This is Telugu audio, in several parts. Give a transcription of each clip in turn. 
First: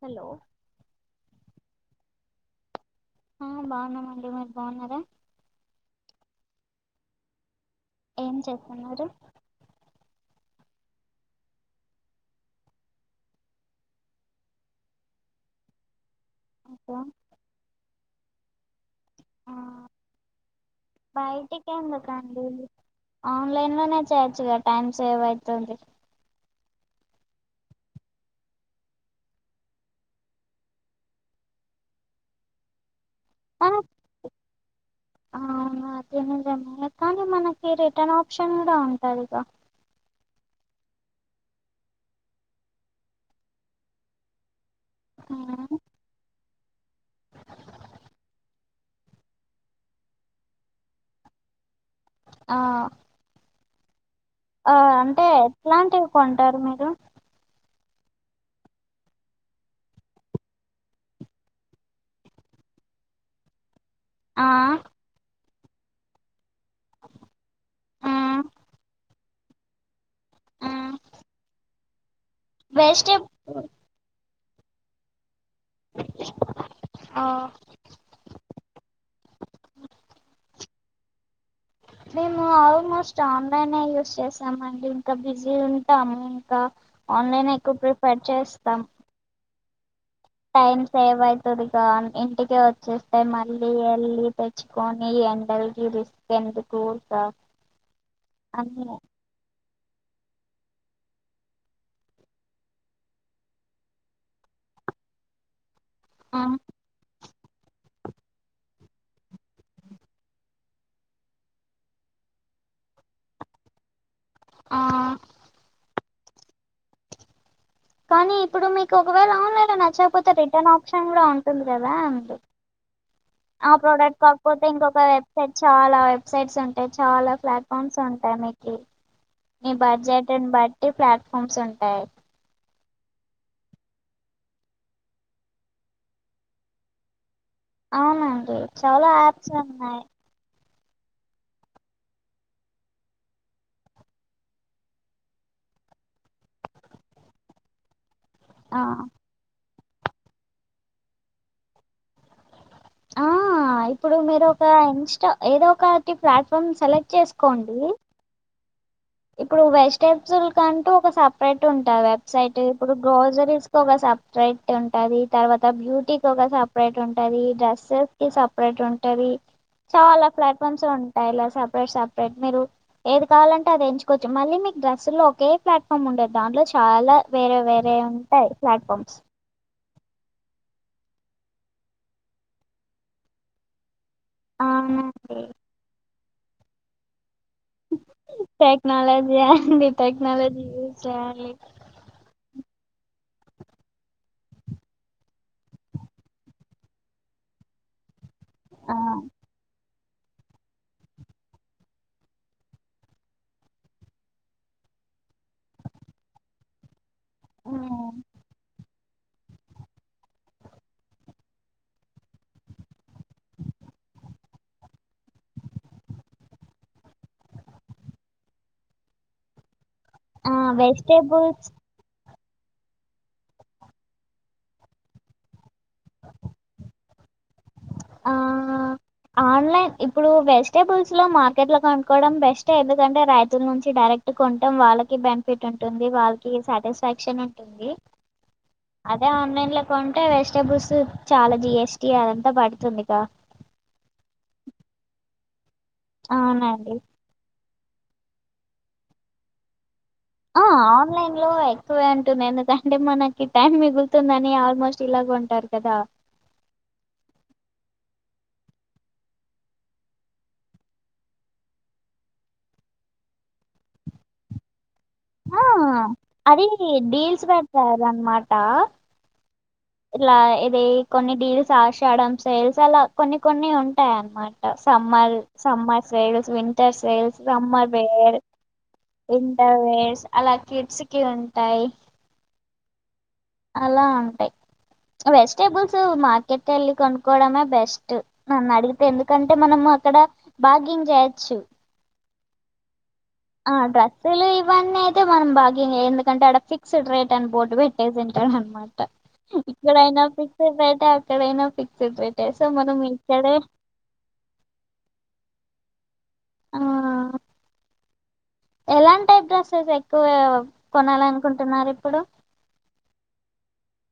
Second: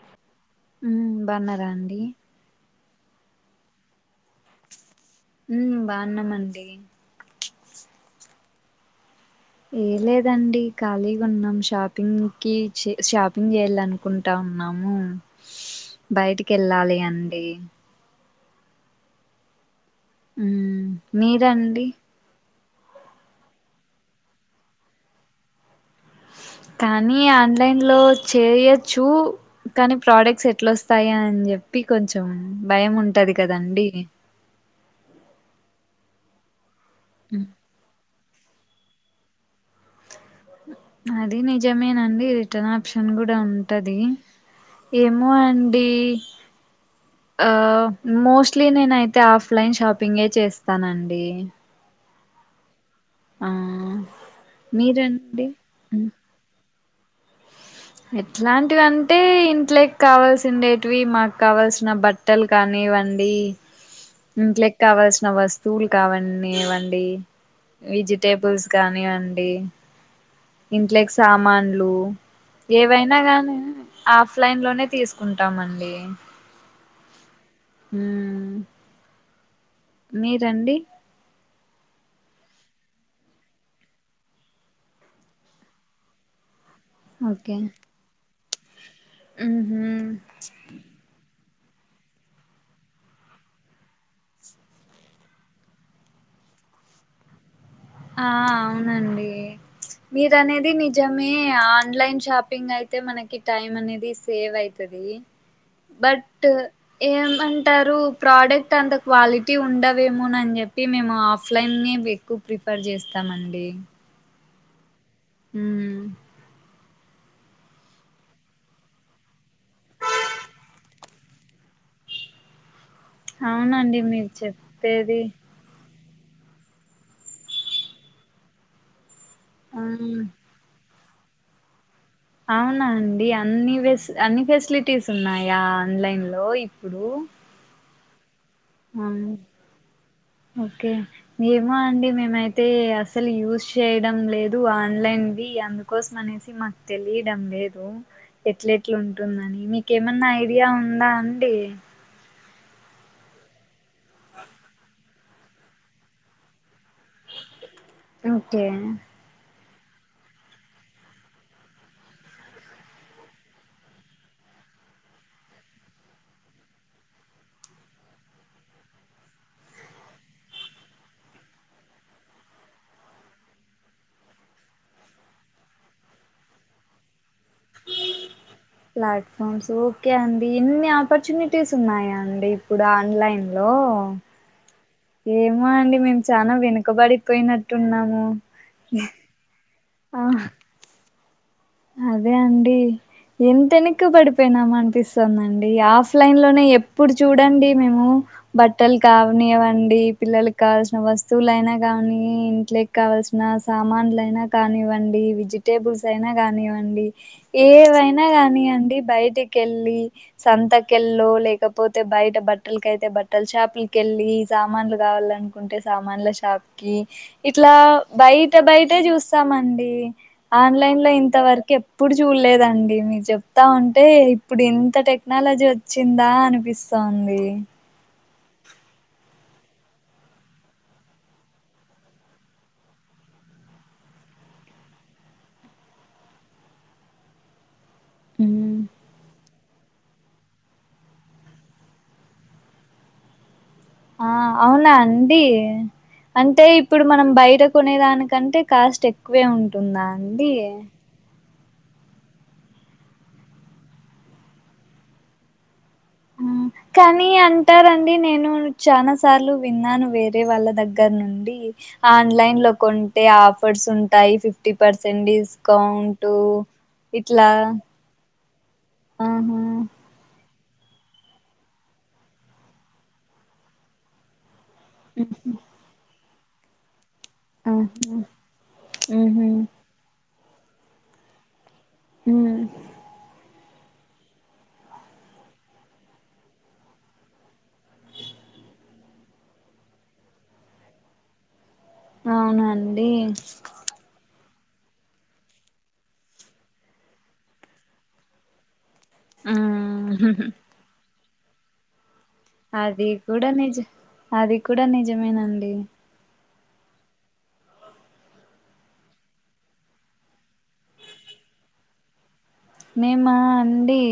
హలో ఉహ్ బన్నారండి ఆ బాన్నామండి మీరు బాగున్నారా ఉహ్ బాన్నామండి ఏం చేస్తున్నారు ఏ లేదండి ఖాళీగున్నాం షాపింగుకిచే షాపింగ్ చేయాలను అనుకుంటా ఉన్నాము బయటికి ఓకే వెళ్ళాలి అండి ఆ ఉమ్ బయటికి మీరండి ఎందుక్ కండి ఆన్లైన్ లోనే చేయొచ్చు గ టైమ్ సేవ్ అవుతుంది కానీ ఆన్లైన్లో చేయోచ్చు కానీ ప్రోడక్ట్స్ ఎట్లొస్తాయో అని చెప్పి కొంచెం భయం ఉంటది కదండి ఆ అవును అది నిజమే కానీ మనకి ఈ రిటర్న్ ఆప్షన్ కూడా ఉంటాది గా అది నిజమేనండి రిటర్న్ ఆప్షన్ కూడా ఉంటది ఏమో ఉమ్. అండి ఆ మోస్ట్లీ నేనైతే ఆఫ్లైన్ షాపింగే చేస్తానండి ఆ ఆ ఆ అంటే మీరండి ఎట్లాంటివి కొంటారు మీరు ఎట్లాంటివి అంటే ఇంట్లోకి కావాల్సినేటివి మాకు కావల్సిన బట్ట బట్టలు కానివ్వండి ఆ ఇంట్లోక్ కావల్సిన వస్తు తూల్ కావీవ్వండి ఆ వెజిటేబుల్స్ కానివ్వండి ఆ ఇంట్లోకి సామాన్లు వేస్ట్ ఏవైనా గాని ఆఫ్లైన్ లోనే తీసుకుంటామండి. ఆ ఊ మీరండి మేము ఆల్మోస్ట్ ఆన్లైనే యూస్ చేసామ అండి ఇంకా బిజీ ఉంటాము ఇంకా ఆన్లైన్ ఎక్కువ ప్రిఫర్ చేస్తాం ఉహు టైమ్ సేవ్ అయ్ డిగా ఇంటిక వచ్చేస్తే మళ్ళీ ఎల్లి తెచ్చుకొని ఎండల్కి రిస్క్ డెండు కుడుస్త ఆ అవునండి మీరు అనేది నిజమే ఆన్లైన్ షాపింగ్ అయితే మనకి టైమ్ అనేది సేవ్ అయితది ఆ బట్టు ఏమంటరూ ప్రాడక్ట్ అంత క్వాలిటీ ఉండవేమో నని చెప్పి మేము ఆఫ్లైన్ నే ఎక్కువ ప్రిఫర్ చేస్తానండీ ఆ ఊ కానీ ఇప్పుడు మీకు ఒకవేళ ఆన్లైన్ లో నచ్చకపోతే రిటర్న్ ఆప్షన్ కూడా ఉంటుంది కదా అందు ఆ అవునండి ప్రొడక్ట్ మీరు కాకపోతే ఇంకొక చెప్పేది వెబ్సైట్ చాలా వెబ్సైట్స్ ఉంటాయ్ చాలా ప్లాట్ఫామ్స్ ఉంటాయ్ మీకి నీ ఆ బడ్జెట్ ని బట్టి ప్లాట్ఫామ్స్ ఉంటాయ్ అవునా అండి అన్ని వెస్ అన్ని ఫెసిలిటీస్ ఉన్నాయా ఆన్లైన్ లో ఇప్పుడూ అవునండి చాలా యాప్సే ఉన్నాయ్ ఒకే ఏమో అండి మేమైతే అసలు యూజ్ చేయడం లేదు ఆన్లైన్వి అందుకు కోసమనేసి మాక్ తెలీడం లేదు ఆ ఎట్లెట్లు ఉంటుందని మీకేమన్నా ఐడియా ఉందా అండి ఆ ఆ ఇప్పుడూ మీరు ఒకా ఇన్స్టా ఏదో ఒకటి ప్లాట్ఫామ్ సెలెక్ట్ చేసుకోండీ ఒకే ఇప్పుడూ వెజ్ టేప్సుల్ కంటూ ఒక సప్రేట్ ఉంటా వెబ్సైటు ఇప్పుడు గ్రోజరీస్ ఒక సప్రేట్ ఉంటది తర్వాత బ్యూటీకి ఒక సప్రేట్ ఉంటదీ డ్రెస్సెస్ కి సప్రేట్ ఉంటదీ చాలా ప్లాట్ఫామ్సే ఉంటాయి ఇలా సపరేట్ సపరేట్ మీరు ఏది కావాలంటే అది ఎంచు కోచ్చు మళ్ళీ మీకు డ్రస్సు లో ఒకే ప్లాట్ఫామ్ ఉండదు దాంట్లో చాలా వేరే వేరే ఉంటాయ్ ప్లాట్ఫామ్స్ ఫన్స్ ఓకే అండి ఇన్ని ఆపర్చునిటీస్ ఉన్నాయా అండి ఇప్పుడు ఆన్లైన్ లో అవునండి ఏమో అండి మేము చానా వెనుకబడిపోయినట్ టెక్నాలజీ అండి ఆహ్ టెక్నాలజీ యూజ్ చేయాలి అదే అండీ ఎంత ఎనక్కి పడిపోయినాం అనిపిస్సుందండి ఆఫ్లైన్ లోనే ఎప్పుడు చూడండీ మేమూ ఆ బట్టలు కావనీవండీ పిల్లలక్ కావల్సిన వస్తువులైనా కానీ ఇంట్లేకి కావల్సినా సామాన్లైనా కానివ్వండీ విజిట్ టేబుల్స్ అయినా కానివ్వండి ఏవైనా కానియ్యండి బయటికెళ్లీ సంతకెల్లో లేకపోతే బయట బట్టలకయితే బట్టల షాపులకెళ్ళీ సామాన్లు కావాలనుకు కుంటే సామాన్ల షాప్ కి ఇట్లా బయట బయటే చూస్తామండి ఆ ఆన్లైన్ లో ఇంత్ వెజిటేబుల్స్ ఎప్పుడు చూల్లేదండి మీరు చెప్తా ఉంటే ఇప్పుడు ఇంత టెక్నాలజీ వచ్ చిందా అనిపిస్సాంది. ఆ ఆన్లైన్ ఇప్పుడూ వెజిటేబుల్స్ లో మార్కెట్ లో కొనుక్కోవడం బెస్టే ఎందుకంటే రైతుల నుంచి డైరెక్ట్ క్టు కొంటాం వాళ్ళకి బెనిఫిట్ ఉంటుంది వాళ్ళకి సాటిస్ఫాక్షన్ ఉంటుంది హ్మ్. అదే ఆన్లైన్ లో కొంటే వెజిటబుల్సు చాలా జిఎస్టి అదంతా పడు తుందిగా ఆ అవునా అండీ అంటే అవునండి ఇప్పుడు మనం బయట కొనే దానికంటే కాస్ట్ ఎక్కువే ఉంటుందా అండీ ఆ ఆన్లైన్ లో తు అంటున్నా ఎందుకంటే మనకి టైం మిగులుతుందని ఆల్మోస్ట్ ఇలాగుంటారు కదా హ్మ్. కానీ అంటారండి నేను చానా సార్లు విన్నాను వేరే వాళ్ళ దగ్గర నుండి ఆన్లైన్ లో కొంటే ఆఫర్స్ ఉంటాయి ఫిఫ్ టీ ఫర్సంట్ ఆ డిస్కౌంట్ అది డీల్స్ ఇట్లా పెడతారు అనమాట ఆహా ఇలా ఇది కొన్ని డీల్స్ ఆషాడం సేల్స్ అలా కొన్ని కొన్ని ఉంటాయి అన్నమా ట summer summer sales winter sales రమ్మర్ ఆహా వేర్ ఉహు ఇంటర్వేర్స్ అలా కిడ్స్ కి ఉంటాయి ఊ అలా ఉంటాయి ఈ వెజిటబుల్స్ మార్కెట్ కెళ్ళి కొనుక్కోవడమే బెస్ట్ నన్ను అడిగితే ఎందుకంటే మనము అక్కడ భ్యాగింగ్ చేయచ్చు అవునండి ఆ డ్రస్సులు ఇవన్నీ అయితే మనం బాగెయిన్ చే ఎందుకంటే అడ ఫిక్స్డ్ రేట్ అని బోర్టు పెట్టేసిన్ ట హనమాట ఉమ్ ఇక్కడైనా ఫిక్సడ్ రేట్ అక్కడైనా ఫిక్సడ్ రే టే సో మనం అది కూడా ఇక్కడే నిజ అది కూడా నిజమేనండి ఆ ఎలాంటి టైప్ డ్రెస్సెస్ ఎక్కువ కొనాలనుకుంటున్నారు ఇప్పుడు నేను మా అండి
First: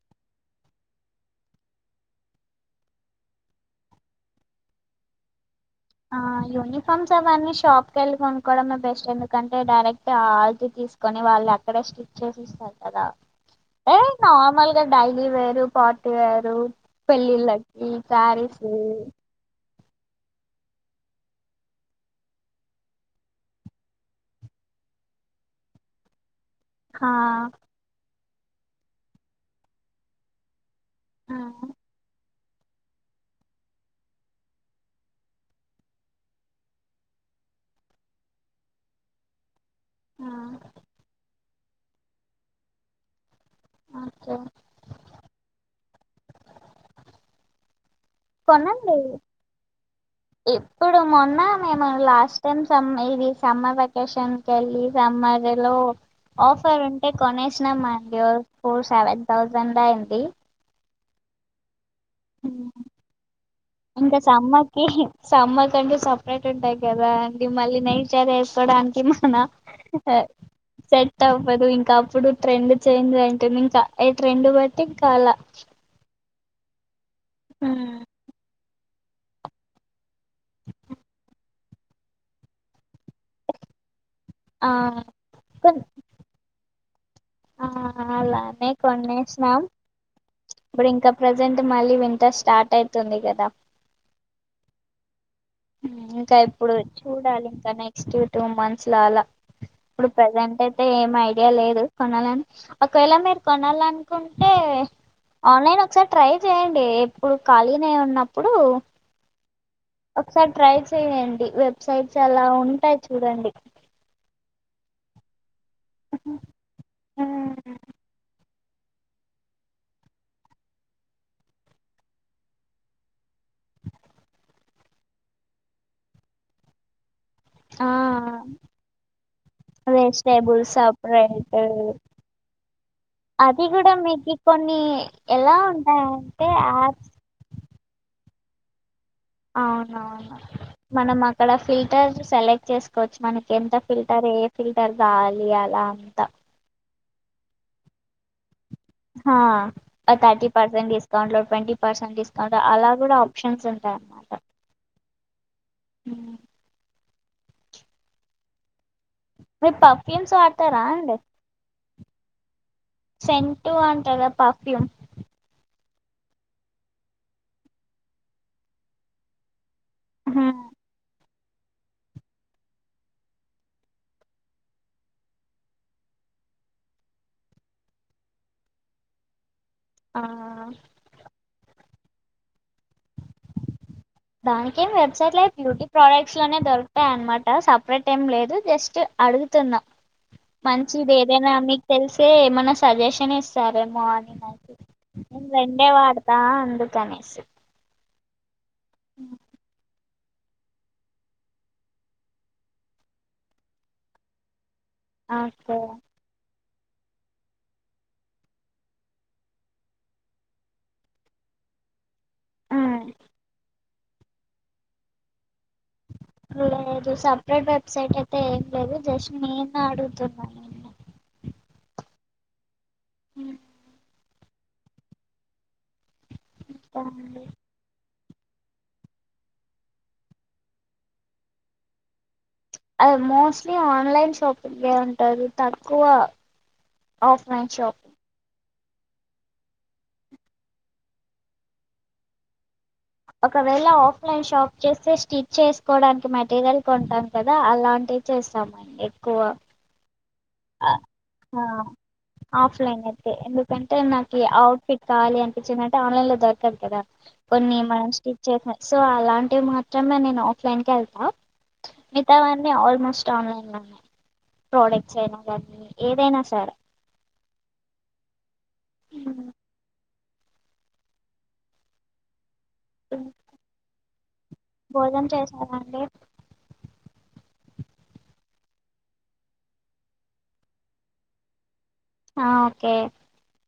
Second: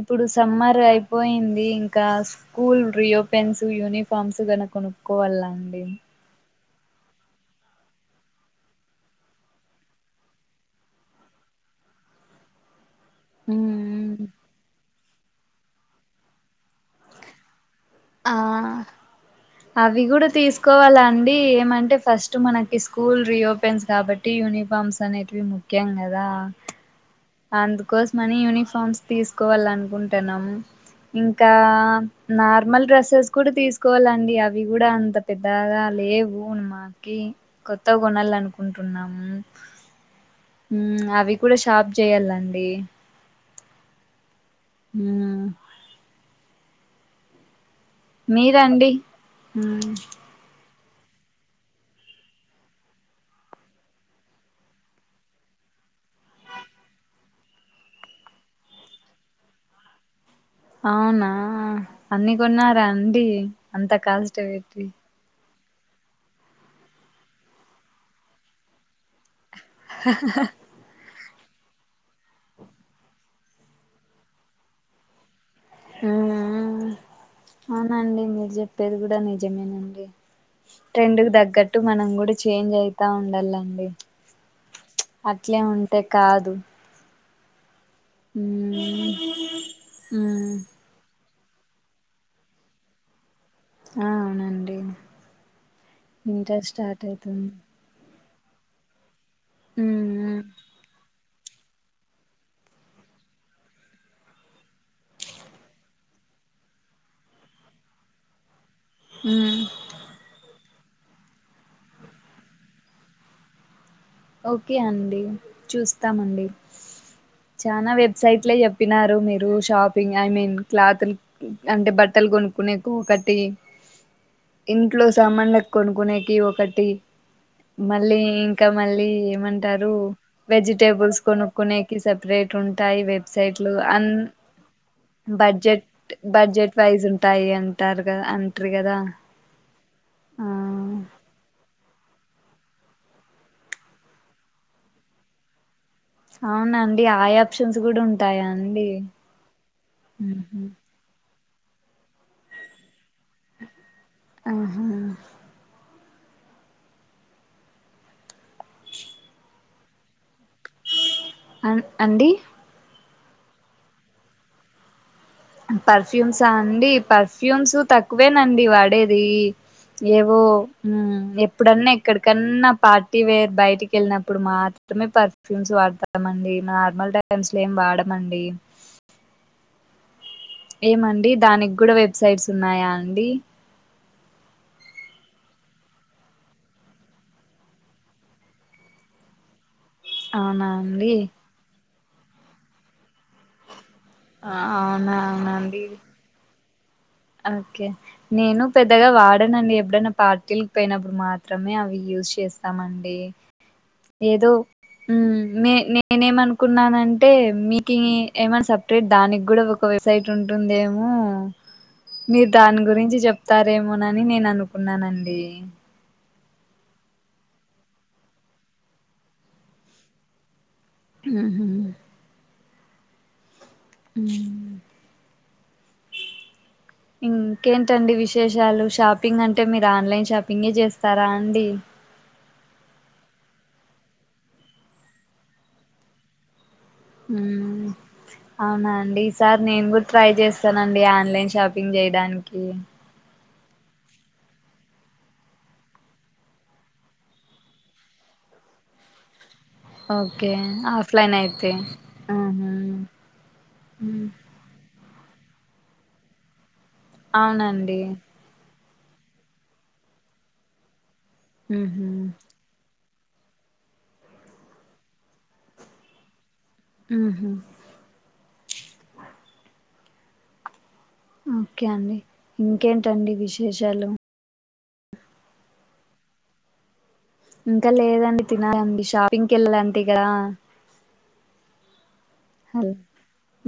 ఇప్పుడు సమ్మర్ అయిపోయింది ఇంకా స్కూల్ రీ యోపెన్స్ యూనిఫార్మ్స్ గన కొనుక్కోవాలండి ఆ యూనిఫార్మ్స్ అవన్నీ షాప్ కెళ్ళి కొనుక్కోవడమే బెస్ట్ ఎందుకంటే డైరెక్ట్ ఆళ్తి తీసు్ కొని వాళ్ళు ఎక్కడే స్టిచ్ చేసిస్తారు కదా ఏ నార్మల్ గా డై లీ వేరు పార్టీ వేరు పెళ్ళిళ్ళకి శారీసు అవి గుడా తీసుకోవాలండి ఏమంటే ఫస్ట్ మనకి స్కూల్ రీఓపెన్స్ కాబట్ టి యూనిఫార్మ్స్ అనేటివి ముఖ్యం గదా హా అందుకోసం అని యూనిఫార్మ్స్ తీసుకోవాలనుకుంటున్నాం ఆ ఇంకా అ నార్మల్ డ్రెస్సెస్ కూడా తీసుకోవాలండి అవి గుడా అంత పెద్దగా లేవు ఉన్మా కి కొత్తవి కొనాలనుకుంటున్నాం ఆ ఉమ్ అవి కూడా షాప్ చెయ్యాలండి ఓకే ఉమ్ మీరండి కొనండి మ్, ఇప్పుడు మొన్న మేము లాస్ట్ టైం సమ్ ఇది సమ్మర్ వెకేషన్ చలి సమ్మర్ రే లో ఆఫర్ ఉంటే కొనేసినామండి ఓ ఫోర్ సెవెన్ థౌజండ్ అయ్యింది అవునా అన్ని కొన్నారా అండి అంత ఇంకా కాస్ట్ సమ్మర్ కి వెట్టి సమ్మర్ కంటే సపరేట్ ఉంటాయి గదా అండి మళ్ళీ నైచర్ వేసుకోవడానికి మన ఆ సెట్ అవ్వదు ఇంకా అప్పుడు ట్రెండ్ చేంజ్ అయ్యింటుంది ఇంకా ఏ ట్రెండ్ బట్టి ఇంకా అలా ఆవునా అవునండి మీరు చెప్పేది కూడా నిజమేనండి ట్రెండ్ కు తగ్గట్టు మనం కూడా చేంజ్ అయితా ఉండాలండి ఆ అట్లే ఉంటే కాదు ఆ అలానే మ్మ్ కొనేసినా మ్మ్ ఇప్పుడు ఇంకా ప్రజెంట్ మళ్ళీ వింటర్ స్టార్ట్ అయితుంది కదా ఆ అవునండి ఇంకా ఇంటర్ ఇప్పుడు స్టార్ట్ చూడాలి అయితుంది ఇంక నే క్స్ట్ టూ మంత్స్ల అలా ఇప్పుడు మ్మ్ ప్రజెంట్ అయితే ఏం ఐడియా లేదు కొనలన్ ఒకవేళ మీరు కొనాలనుకుంటే ఆన్లైన్ ఒకసారి ట్రై చేయ్యండి ఇప్పుడు ఖాళీగనే ఉన్నప్పుడు ఉమ్ ఒకసారి ట్రై చెయ్యండి వెబ్సైట్స్ అలా ఉంటాయి చూడండి ఓకే అండి చూస్తామండి చానా వెబ్సైట్లే చెప్ ప్పినారు మీరు షాపింగ్ అని మీన్ క్లాత్లు అంటే బట్టలు కొనుక్కునేకు ఒకటి ఇంట్లో సామాన్లకు కొనుకునేకి ఒకటి ఆ మళ్ళీ ఇంకా మళ్ళీ ఏమంటారు వెజిటేబుల్స్ వెజిటేబుల్స్ సపరేట్ కొనుక్కునేకి సపరేట్ ఉంటాయి అది వెబ్సైట్లు కూడా అన్ మీకు కొన్ని ఎలా బడ్జెట్ ఉంటాయి అంటే బడ్జెట్ వైజ్ యాప్స్ ఉంటాయి అంటారు కదా అంట్రీ కదా అవునవును ఆ మన మా అక్కడ ఫిల్టర్స్ సెలెక్ట్ చేసుకోవచ్చు మనకి ఎంత ఫిల్టర్ ఏ ఫిల్టర్ గావాలి అలా అంత అవునా అండి ఆ యాప్షన్స్ కూడా ఉంటాయా అండి హా అ థర్టీ పర్సెంట్ ఇస్ అకౌంట్ లో ట్వంటీ పర్సెంట్ డిస్కౌంట్ అలా కూడా ఆప్షన్స్ ఉంటాయి ఆహా మ్ మీర్ పర్ఫ్యూమ్స్ వాడతరా అండి అన్ అండి సెంటు అంటరుగ పర్ఫ్యూమ్ పర్ఫ్యూమ్సా అండి పర్ఫ్యూమ్స్ తక్కువేనండి వాడేది ఏవో మ్ ఎప్ ఎప్పుడన్న ఎక్కడికన్న పార్టీ వేర్ బయటికి వెళ్ళనప్పుడు మాత్రమే పర్ఫ్యూమ్స్ వాడతా మండి నార్మల్ టైమ్స్ లో ఏం వాడమండి ఆ ఏమండి దానికి కూడా వెబ్సైట్స్ ఉన్నాయా అండి దానికేమి వెబ్సైట్లు బ్యూటీ ప్రోడక్ట్స్ లోనే దొరుకుతాయి అన్నమాట సపరేట్ ఏం లేదు జస్ట్ అడుగుతున్నాం అవునా మంచిది అండి ఏదైనా మీకు తెలిసే ఏమన్న సజెషన్ ఇస్త సరే మార్నింగ్ ఆ, అది అవునా నేను అవునండి రెండే వాడతా అందుకనేసి ఓకే నేను పెద్దగా వాడనండి ఎప్పుడైనా పార్టీలు పోయినప్పుడు మాత్రమే అవి యూజ్ చేస్తామండి ఏదో ఉమ్ మే ఓకే నే నేనేమనుకున్నానంటే మీకు ఏమన్నా సపరేట్ దానికి కూడా ఒక వెబ్సైట్ ఉంటుందేమో మీరు ఆ దాని గురించి చెప్తారేమోనని నేను అనుకున్నానండి లేదు సపరేట్ వెబ్సైట్ అయితే ఏం లేదు జస్ట్ నేను అడుగుతున్నాను ఉహు ఉమ్ ఇంకా అండి ఇంకేంటండి విశేషాలు షాపింగ్ అంటే మీరు ఆన్లైన్ షాపింగే చేస్తారా అండి అద్ మోస్ట్లీ ఆన్లైన్ షాపింగే ఉంటాది తక్కువ ఆఫ్లైన్ ఉమ్ షాప్ అవునా అండి ఈసారి నేను కూడా ట్రై చేస్తాన అండి ఆన్లైన్ షాపింగ్ చేయడానికి ఒకవేళ ఆఫ్లైన్ షాప్ చేస్తే స్టిచ్ చేసుకోవడానికి మెటీరియల్ కొంటాం కదా అలాంటి చేస్తామని ఎక్కువ ఓకే ఆ ఆఫ్లైన్ ఆ అయితే ఆహా ఆఫ్లైన్ అయితే ఎందుకంటే నాకు అవుట్ఫిట్ కావలి అనిపించిందంటే ఆన్లైన్ లో దొరకదు కదా కొన్ని అవునండి మంచి చేస సో అలాంటివి మాత్రమే నేను ఆఫ్లైన్ కి ఎళ్తాను ఉహు మితావని ఆల్మోస్ట్ ఆన్లైన్ లో ఉన్నాయి ప్రోడక్ట్స్ అయినా కానీ ఏదైనా సరే ఉహు ఉ ఓకే అండి ఇంకేంటండి విశేషాలు భోజనం చేసారాండి ఇంకా లేదండి తినాలండి షాపింగ్కి వెళ్ళాలంటే ఇ కదా ఆ హల్ ఓకే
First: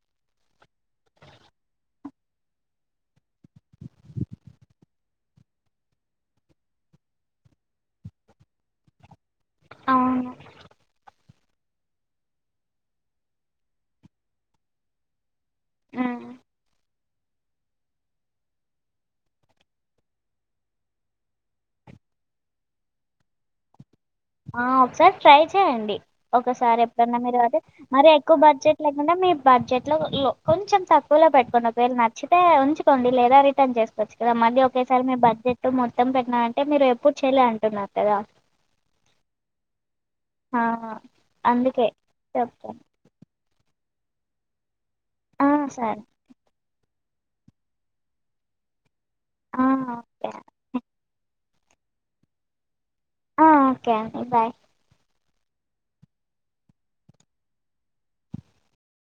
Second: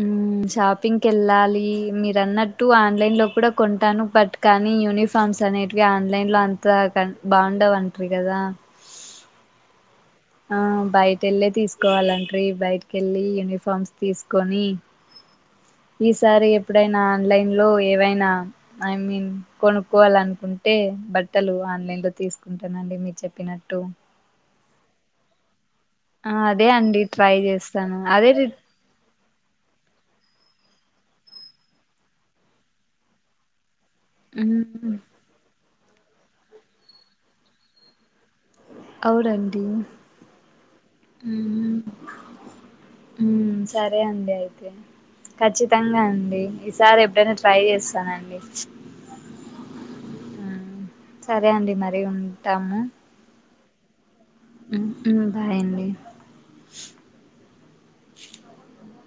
హ్మ్ షాపింగ్కి వెళ్ళాలి మీరు అన్నట్టు ఆన్లైన్ లో కూడా కొంటాను బట్ కానీ యూనిఫార్మ్స్ అనేటివి ఆన్లైన్ లో అంతా [unintelligible] బాగుండవి అంటారు కదా అవును ఆ బయట ఎళ్ళే తీసుకోవాలాంట్రీ బయటికి ఎళ్ళి యూనిఫార్మ్స్ తీసుకొని ఉమ్ ఈసారి ఎప్పుడైనా ఆన్లైన్ లో ఏవైనా ఐ మీన్ కొనుక్కోవాలనుకుంటే బట్టలు ఆన్లైన్ లో తీసుకుంటానండి మీరు చెప్పినట్ టు ఆ ఒకసారి ట్రై చేయండి ఆ అదే ఒకసారి అండి ఎప్పుడన్నా ట్రై మీరు అతే చేస్తాను మరి అదే ఎక్కువ రి బడ్జెట్ లేకుండా మీ బడ్జెట్ లో కొంచెం తక్కువలో పెట్టుకోండి ఒకవేళ నచ్చితే ఉంచుకోండి లేదా రిటర్న్ చేసుకోడి చ్చు కదా మళ్ మ్మ్ ఒకేసారి మీరు బడ్జెట్ మొత్తం పెట్టినా అంటే మీరు ఎప్పుడు చేయాలే అంటున్నారు కదా అవునండి ఆహా అందుకే చెప్తాను హ్మ్ సరే అండి అయితే ఆ సరే ఖచ్చితంగా అండి ఈసారి ఎప్పుడైనా ట్రై చేస్తానండి ఆ ఓకే మ్మ్ సరే అండి మరి ఉంటాము ఆ ఓకే అండి బాయ్ హ హుమ్మ్ బాయ్ అండి